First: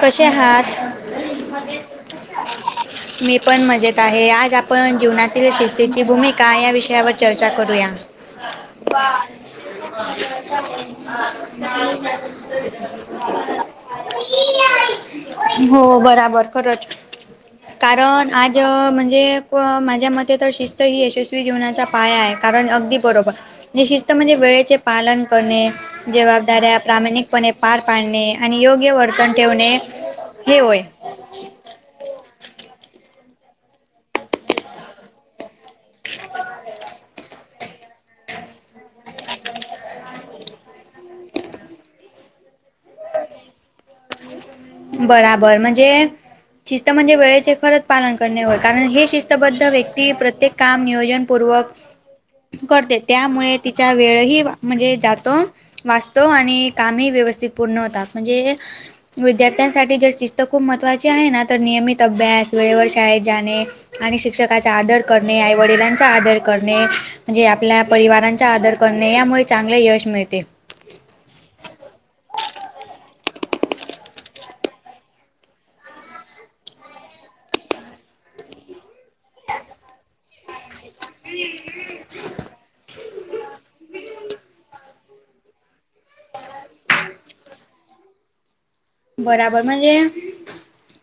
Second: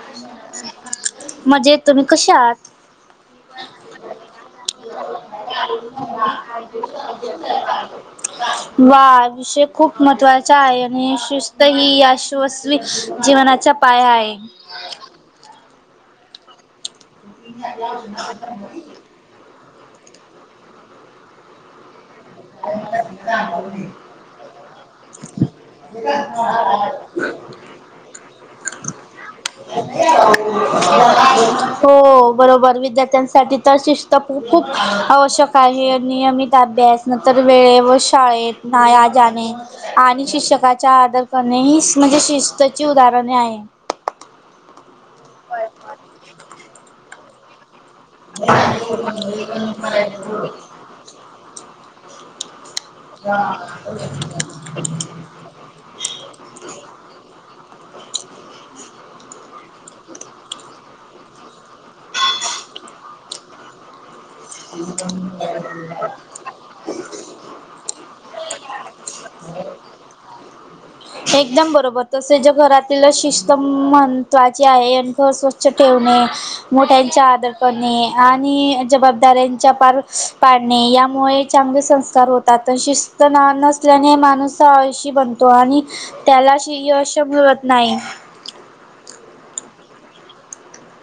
कसे हात म्हणजे तुम्ही कसे आहात मी पण मजेत आहे आज आपण जीवनातील शिस्तीची भूमिका या विषयावर चर्चा करूया वा विषय खूप महत्त्वाचा आहे आणि शिस्त ह यशस्वी जीवनाचा पाया आहे हो बराबर खरंच कारण आज म्हणजे व माझ्या मते तर शिस्त ही यशस्वी जेवनाचा पाया आहे कारण अगदी बरोबर निशिस्त म्हणजे वेळेचे पालन करणे जबाबदाऱ्या प्रामाणिकपणे पार पाडणे आणि योग्य वर्तन ठेवणे हे होय हो बरोबर विद्यार्थ्यांसाठी तर शिस्त खूप आवश्यक काही नियमित अभ्यास न तरर वेळे व शाळेत नाया जाणे आणि शिक्षकाचा आदर करणे ही म्हणजे शिस्तची उदाहरणे आहे बराबर म्हणजे शिस्त म्हणजे वेळेचे खरंच पालन करणेवर कारण हे शिस्तबद्ध व्यक्ती प्रत्येक काम नियोजन पूर्वक करते त्यामुळे तिचा वेळ ह म्हणजे जातो वाचतो आणि कामही व्यवस्थित पूर्ण होतात म्हणजे विद्या श्यांसाठी जर शिस्त खूप महत्त्वाची आहे ना तर नियमित अभ्यास वेळेवर शाळेत जाणे आणि शिक्षकाचा आदर करणे आई वडिलांचा आदर करणे म्हणजे आपल्या परिवारांचा आदर करणे यामुळे चांगले यश मिळते एकदम बरोबर तसे ज्या घरात तिला शिस्तम महत्त्वाची आहे आणि घर स्वच्छ ठेवणे मोठ्यांचा आदर करणे आणि ज बा दऱ्यांच्या पार पाडणे यामुळे चांगले संस्कार होते तात शिस्त ना नसल्याने माणूस आळशी बनतो आणि त्याला यश मिळत नाही बराबर म्हणजे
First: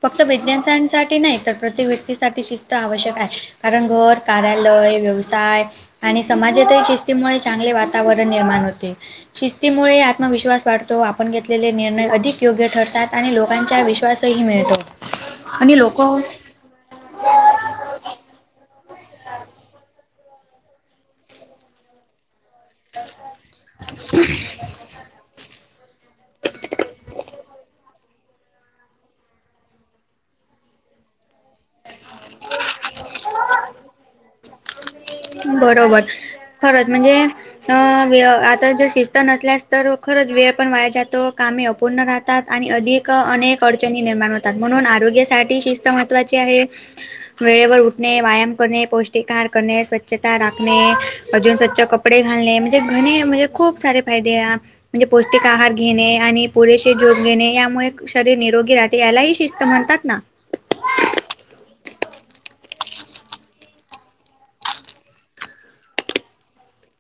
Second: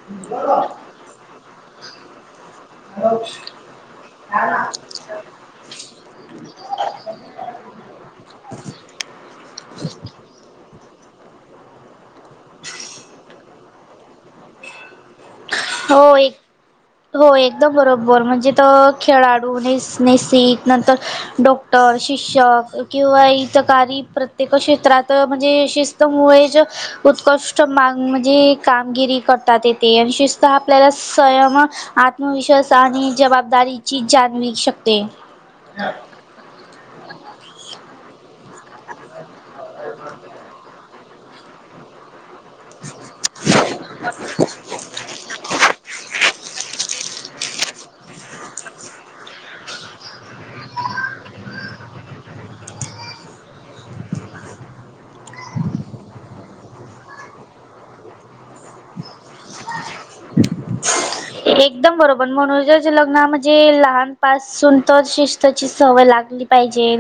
फक्त विैज्ञानसांसाठी नाही तर प्रत्येक व्यक्तीसाठी शिस्त आवश्यक आहे कारण घर कार्यालय व्यवसाय आणि समाजातील शिस्तीमुळे चांगले वातावरण निर्माण होते शिस्तीमुळे आत्मविश्वास वाढतो आपण घेतलेले निर्णय अधिक योग्य ठरतात आणि लोकांचा विश्वासही मिळतो आणि लोक हो एक [inaudible] हो एकदम बरोबर म्हणजे त खेळाडू नस नसिक नंतर डो तर शिक्षक किंवा इथं काही प्रत्येक क्षेत्रात म्हणजे शिस्तमुळे ज उत्कृष्ट माग म्हणजे कामगिरी करतात येते आणि शिस्त आपल्याला स्वयम आत्मविश्वास आणि जबाबदारीची जाणीव शकते बरोबर खरच म्हणजे अ तर जर शिस्त नसल्यास तर खरंच वेळ पण वाया जातो कामे अपूर्ण राहत तात आणि अधिक अनेक अडचणी निर्माण होतात म्हणून आरोग्यासाठी शिस्त महत्त्वाची आहे वेळेवर उठणे व्यायाम करणे पौष्टिक आहार करणे स्वछ स्वच्छता राखणे अजून स्वच्छ कपडे घालणे म्हणजे घणे म्हणजे खूप सारे फायदे म्हणजे पौष्टिक आहार घेणे आणि पुरेसे जोग घेणे यामुळे शरीर निरोगी राह यालाही शिस्त म्हणतात ना एकदम बरोबर मनोजच्या लग्ना म्हणजे लहानपासून तर शिस्तची सवय लागली पाहिजे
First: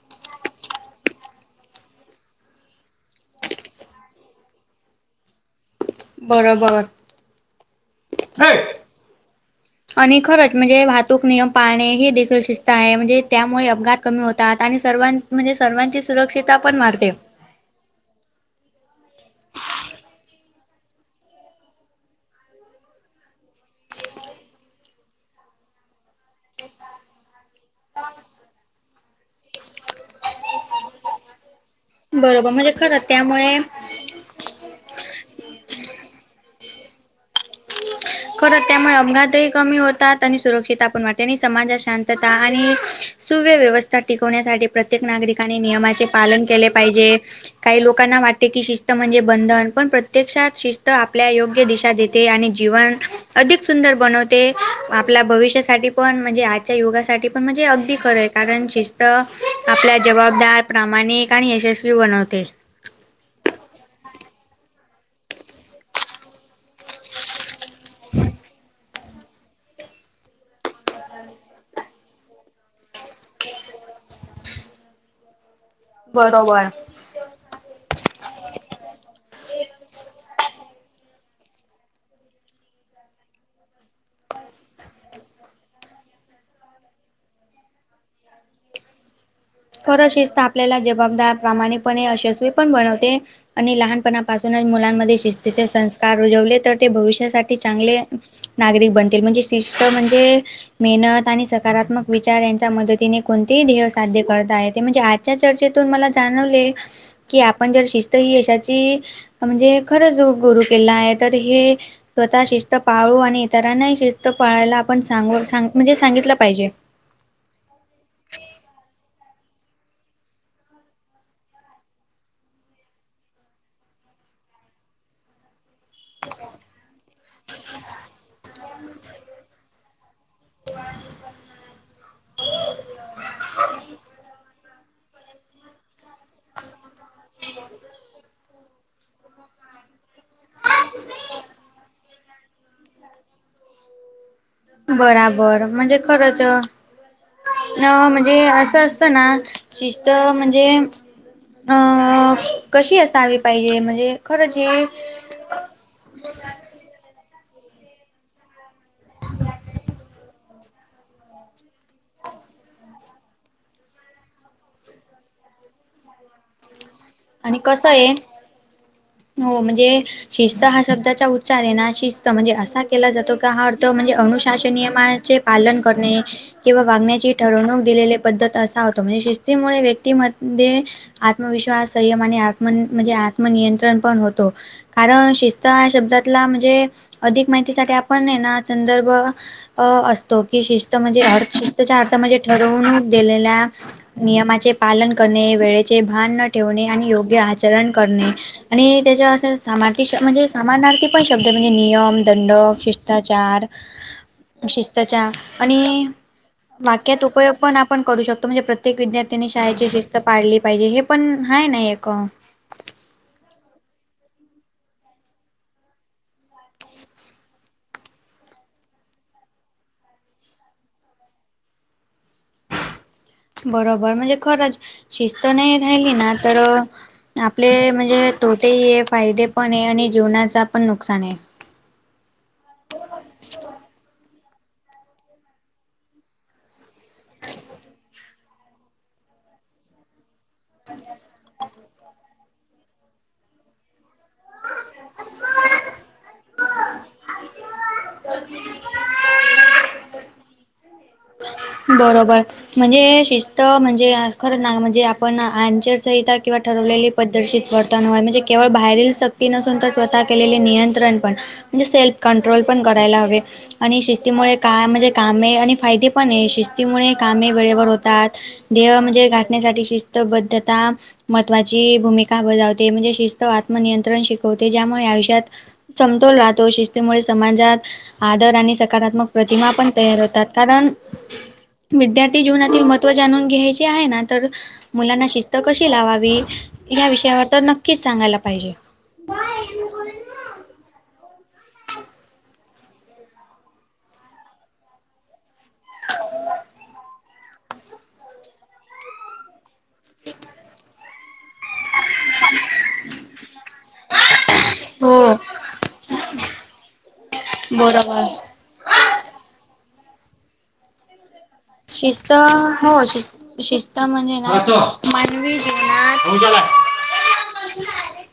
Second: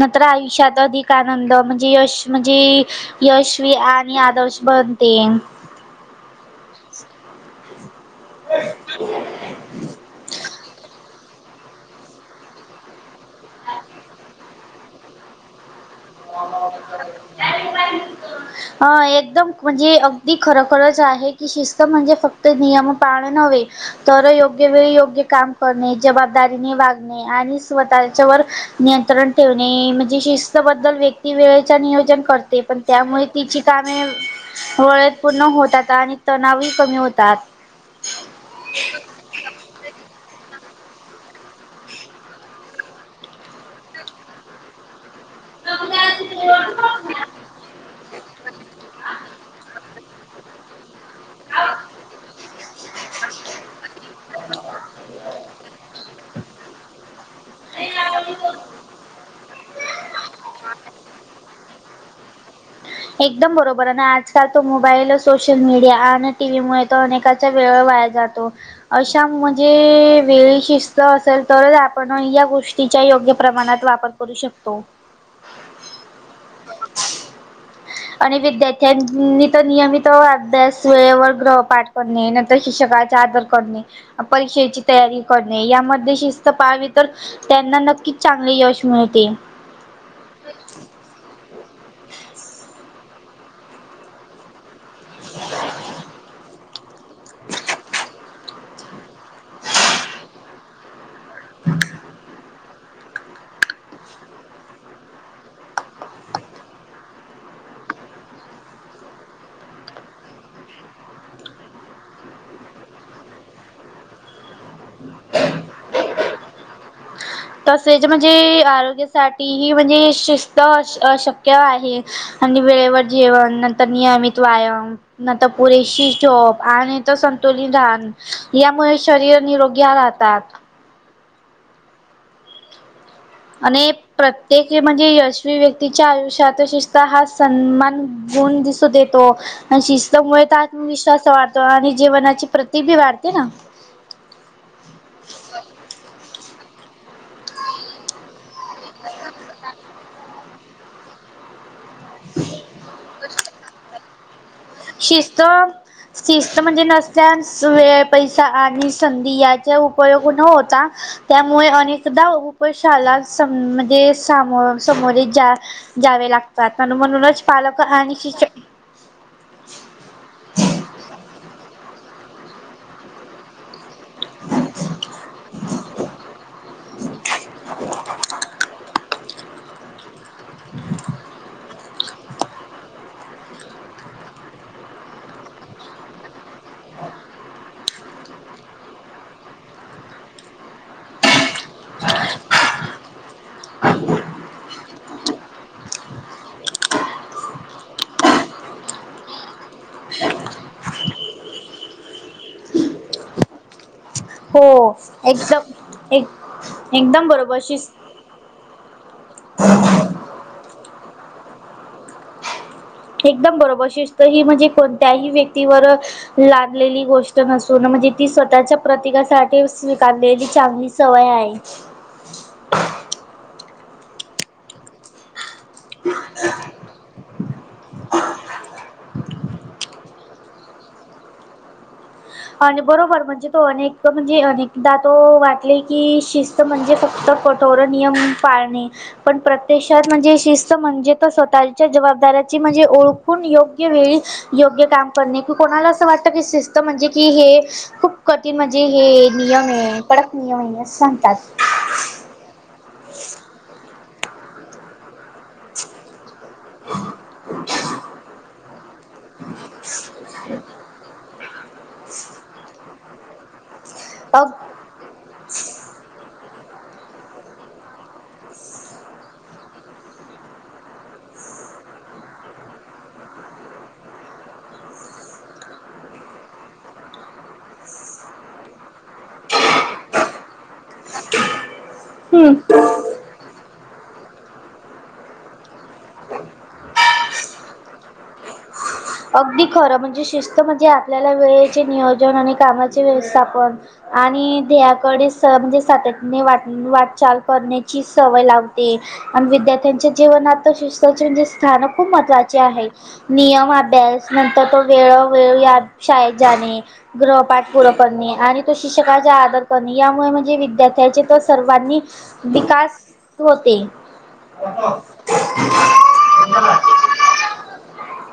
नंतर आयुष्यात अधिक आनंद म्हणजे यश म्हणजे यशवी आणि आदर्श बनते बरोबर [unintelligible] आणि खरंच म्हणजे भ तुक नियम पाळणे हे देखील शिस्त आहे म्हणजे त्यामुळे अपघात कमी होतात आणि सर्वां म्हणजे सर्वांचेच सुरक्षिता पण मारते हा एकदम म्हणजे अगदी खरोखरंच आहे की शिस्त म्हणजे फक्त नियम पाळणे नव्हे तर योग्य वेळी योग्य काम करणे जबाबदारीने वागणे आणि स्वतःच्या व नियंत्रण ठेवणे म्हणजे शिस्तबद्दल व्यक ती वेळेच नियोजन बरोबर करते म्हणजे पण खरंच त्यामुळे तिची कामे वळेत पूर्ण होतात आणि तणाव कमी होतात खरं त्यामुळे अपघात एक कमी होतात आणि सुरक्षता पण वाटते आणि समाजात शांतता आणि सुव्य व्यवस्था टिकवण्यासाठी प्रत्येक नागरिकाने नियमाचे पालन केले पाहिजे काही लोकांना वाटते की शिस्त म्हणजे बंधन पण प्रत्यक्षात शिस्त तर आपल्या योग्य दिशा देते आणि जीवन अधिक सुंदर बनवते आपल्या भविष्यासाठी पण म्हणजे आजच्या युगासाठी पण पण म्हणजे अगदी खरं आहे कारण शिस्त आपल्या जबाबदार प्रामाणिक आणि यशस्वी बनवते एकदम बरोबर आणि आजकाल तो मोबाईल सोशल मीडिया आणि टीव्ही मुळे तर अनेक वेळ वाया जातो अशा म्हणजे वेळी शिस्त असेल तरच आपण या गोष्टीच्या योग्य प्रमाणात वापर करू शकतो बरोबर आणि विद्यार्थ्यांनी तर नियमित अभ्यास वेळेवर ग्रहपाठ करणे शिक्षकाचा आदर करणे परीक्षेची तयारी करणे यामध्ये शिस्त पाळावी तर त्यांना नक्कीच चांगले यश मिळते. खरं शिस्त आपल्याला जबाबदार प्रामाणिकपणे यशस्वी पण बनवते आणि लहानपण पासूनच मुलांमध्ये शिस्तीचे संस्कार रुजवले तर ते भविष्यासाठी चांगले नागरिक बनतील म्हणजे शिस् म्हणजे मेहनत आणि सकारात्मक विचार यांच्या मदतीने कोणतेही ध्येय साध्य करत आहे ते म्हणजे आजच्या चर्चेतून मला जाणवले कि आपण जर शिस्त ही यशाची म्हणजे खरंच गुरु किल्ला आहे तर हे स्वतः शिस्त पाळू आणि इतरांना शिस्त पाळायला आपण सांग म्हणजे सांगितलं पाहिजे तसेच म्हणजे आरोग्यासाठीही म्हणजे शिस्त अ अशक्य आहे आणि वेळेवर जेवण नंतर नियमित व्यायाम नंतर पुरेशी झोप आणि तर संतुलन धान यामुळे शरीर निरोगी राहतात. आणि प्रत्येक म्हणजे यशवी व्यक्तीच्या आयुष्यात शिषत हा सन्मान गुण दिसत देतो. आणि शिस्तमुळे तर आत्मविश्वास वाढतो आणि जीवनाची प्रतिभी वाढते ना. बराबर म्हणजे खरंच म्हणजे अस. त असताना शिस्त म्हणजे अ कशी असावी पाहिजे म्हणजे खरं जे शिस्त शिस्त म्हणजे नसल्यान व पैसा आणि संधी याचा उपयोग न होता. त्यामुळे अनेकदा अुपशाला सम म्हणजे सामो समोरे जा जावे लागतात आणि म्हणूनच पालक कसं आहे आणि श हो म्हणजे शिस्त हा शब्दाचा उच्चार आहे ना. शिस्त म्हणजे असा केला जातो हा अर्थ म्हणजे अनुशासन नियमाचे पालन करणे किंवा वागण्याची ठरवणूक दिलेले पद्धत असा होतो म्हणजे शिस्तीमुळे व्यक्तीमध्ये आत्मविश्वास संयमाने आत्म म्हणजे आत्मनियंत्रण पण होतो. कारण शिस्त ह शब्दातला म्हणजे अधिक माहितीसाठी आपण ना संदर्भ अं असतो की शिस्त म्हणजे अ शिस्तच्या अर्था म्हणजे ठरवून दिलेल्या नियमाचे पालन करणे वेळेचे भान न ठेवणे आणि योग्य आचरण करणे. आणि त्याच्या असे सामार्थी म्हणजे सामानार्थी पण शब्द म्हणजे नियम दंडक शिष्टाचार. ह [unintelligible] शिस्तच्या आणि वाक्यात एकदम उपयोग बरोबर पण शिस् आपण करू शकतो म्हणजे प्रत्य प्रत्येक विद्यार्थ्यांनी शाळेची शिस्त पाळली पाहिजे हे पण आहे नाही आहे का. एकदम बरोबर शिस्त ही म्हणजे कोणत्याही व्यक्तीवर लादलेली गोष्ट नसून म्हणजे ती स्वतःच्या प्रतीकासाठी स्वीकारलेली चांगली सवय आहे. ह बरोबर म्हणजे खरंच शिस्त नाही राहिली ना तर आपले म्हणजे तोटेही आहे फायदे पण आहे आणि जीवनाचा पण नुकसान आहे. आणि बरोबर म्हणजे तो अनेक म्हणजे अनेकदा तो वाटले की शिस् म्हणजे फक्त कठोर नियम पाळणे पण प्रत्यात म्हणजे शिस्त म्हणजे त स्वतःच्या जबाबदाऱाची म्हणजे ओळखून योग्य वेळी योग्य काम करणे क कोणाला असं वाटतं क शिस्तम म्हणजे कि हे खूप कधी म्हणजे हे नियम आहे कडक नियम आहे अस सांगतात. बरोबर म्हणजे शिस्त म्हणजे खरं ना म्हणजे पण आचरसंहिता किंवा ठरवलेली पद्धतीत वर्तन वय म्हणजे केवळ बाहेरील नसून तर स्वतः केलेले नियंत्रण पण. म्हणजे सेल्फ कंट्रोल पण करायला हवे आणि अ शिस्तीमुळे काय म्हणजे कामे आणि फायदे पण शिस्तीमुळे कामे वेळेवर होतात देह म्हणजे गाठण्यासाठी शिस्तबद्धता महत्त्वाची भूमिका बजावते म्हणजे शिस्त आत्मनियंत्रण शिकवते ज्यामुळे आयुष्यात समतोल राहतो शिस्तीमुळे समाजात आदर आणि सकारात्मक प्रतिमा पण तयार होतात कारण, विद्यार्थी हम्म जीवनातील महत्त्व जाणून घ्यायचे आहे ना तर मुलांना शिस्त कशी लावावी या विषयावर तर नक्कीच सांगायला पाहिजे. अगदी खरं म्हणजे शिस्त म्हणजे आपल्याला वेळेचे नियोजन आणि कामाचे व्यवस्थापन. आणि ध्येयाकडे स म्हणजे सातत्याने वाट वाटचाल करण्याची सवय लावते. आणि विद्यार्थ्यांच्या जीवनात शिस्चे म्हणजे स्थान खूप महत्त्वाचे आहे नियम नर तो वेळ हो. वेळ या शाळेत जाणे गृहपाठ प बरोबर करणे आणि तो शिक्षकाचा आदर करणे यामुळे म्हणजे विद्यार्थ्याचे तर सर्वांनी शिस्त विकास हो शिस् होते. होजला [unintelligible] [unintelligible]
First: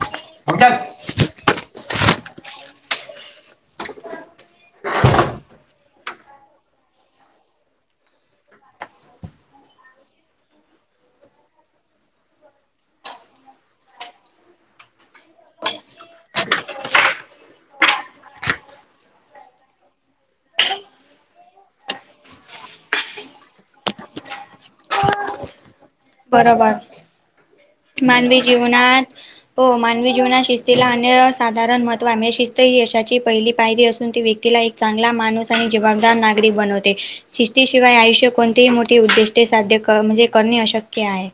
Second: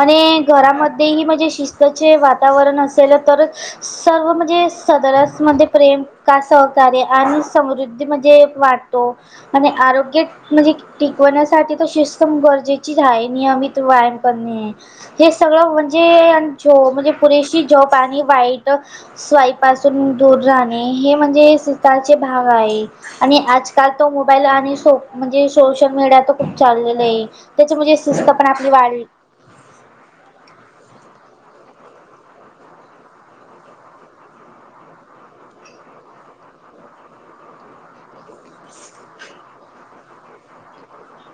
आणि घरामध्येही म्हणजे शिस्तचे वातावरण असेल तर सर्व म्हणजे सदरासमध्ये प्रेम का सहकार्य आणि समृद्धी म्हणजे, वाटतो आणि आरोग्य म्हणजे टिकवण्यासाठी तर शिस्कण गरजेचीच आहे नियमित व्यायाम करणे हे सगळं म्हणजे झ म्हणजे पुरेशी झोप आणि वाईट स्वईपासून दूर राहणे हे म्हणजे शीताचे भाग आहे आणि आजकाल तो मोबाईल आणि शो म्हणजे सोशल मीडिया तर खूप बरोबर चाललेलं आहे त्याच म्हणजे शिस्त मानवी पण आपली वाढ जीवनात हो मानवी जीवनात शिस्तीला अन्य साधारण महत्व आहे म्हणजे शिस्त ही यशाची पहिली पायरी असून ती व्यक्तीला एक चांगला माणूस आणि जबाबदार नागरीिक बनवते शिस्तीशिवाय आयुष्य कोणतेही मोठी उद्दिष्टे साध्य कर म्हणजे करणे अशक्य आहे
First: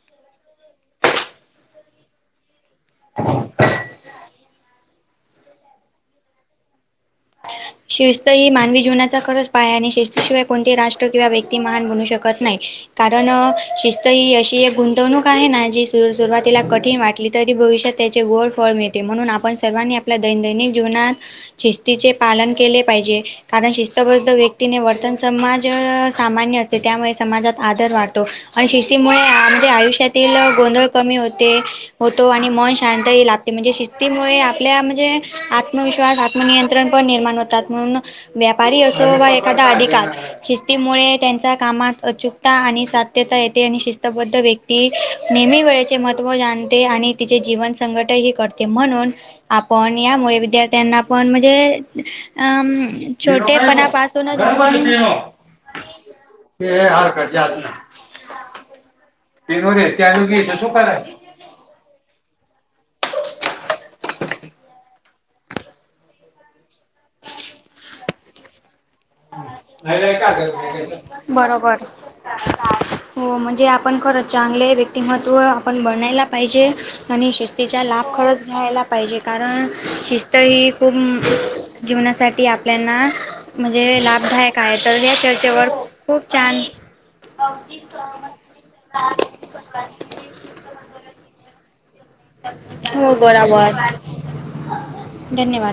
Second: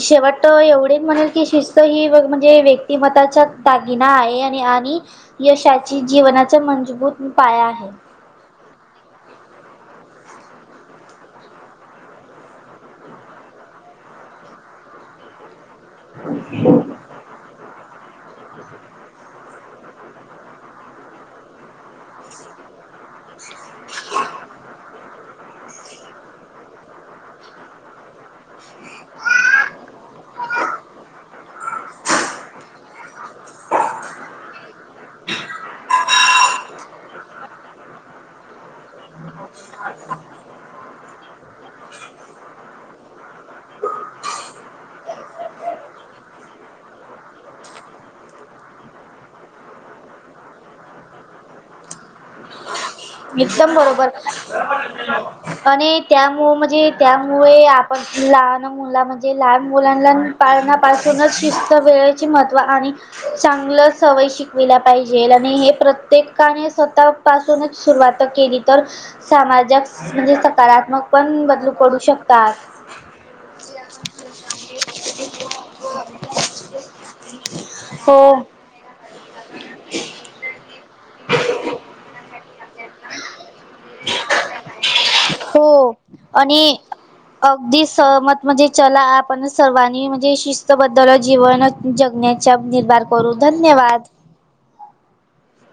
शेवट एवढेच म्हणेल की शिस्त ही म्हणजे व्यक्तिमताच्या दागिना आहे आणि आणि यशाची जीवनाचा मजबूत पाय आहे शिस्त ही मानवी जीवनाचा खरंच पाय आणि शिस्तशिवाय कोणते राष्ट्र किंवा व्यक्ती महान बनू शकत नाही कारण शिस्त ही अशी एक गुंतवणूक आहे ना ज सुरुवातीला कठीण वाटली तरी भविष्यात त्याचे गोड फळ मिळते म्हणून आपण सर्वांनी आपल्या दैननिक जीवनात शिस्तीचे पालन केले पाहिजे कारण शिस्तबद्ध व्यक्तीने वर्तन समाज सामान्य असते त्यामुळे समाजात आदर वाटतो आणि शिस्तीमुळे आमच्या आयुष्यातील गोंधळ कमी होत होतो आणि मन शांत लागते म्हणजे शिस्तीमुळे आपल्या म्हणजे आत्मविश्वास मग नियंत्रण पण निर्माण होतात म्हणून व्यापारी असो वा एखादा अधिकार शिस्तीमुळे त्यांच्या कामात अचूक आणि सात्यता येते आणि शिस्तबद्ध व्यक्ती नेहमी वेळेचे महत्व जाणते आणि तिचे जीवन संकट ह करते म्हणून आपण यामुळे विद्यार्थ्यांना पण म्हणजे अम एकदम बरोबर छोटेपणापासूनच आपण आणि त्यामु ते म्हणजे हार कर जात त्यामुळे पण ती लहान मुला म्हणजे लहान ना मुलांना त्यानुगी सुख आहे पाळनापासूनच शि वेळेचे महत्त्व आणि चांगलं सवय शिकविल्या पाहिजे आणि हे प्रत्येकाने स्वतः पासूनच सुरुवात केली तर सामाजिक म्हणजे सकारात्मक पण बदलू बरोबर पडू शकतात हो म्हणजे आपण खर चांगले व्यक्तिमत्व आपण बनायला पाहिजे आणि शिस्तीचा लाभ हो. खरंच घ्यायला पाहिजे कारण शिस्त ही खूप जीवनासाठी आपल्याना म्हणजे लाभदायक आहे तर या हो चर्चेवर खूप आणि छान अगदी सहमत म्हणजे चला आप आपण सर्वांनी म्हणजे शिस्तबद्दल जीवन जगण्याचा निर्भार हो करू बरोबर धन्यवाद धन्यवाद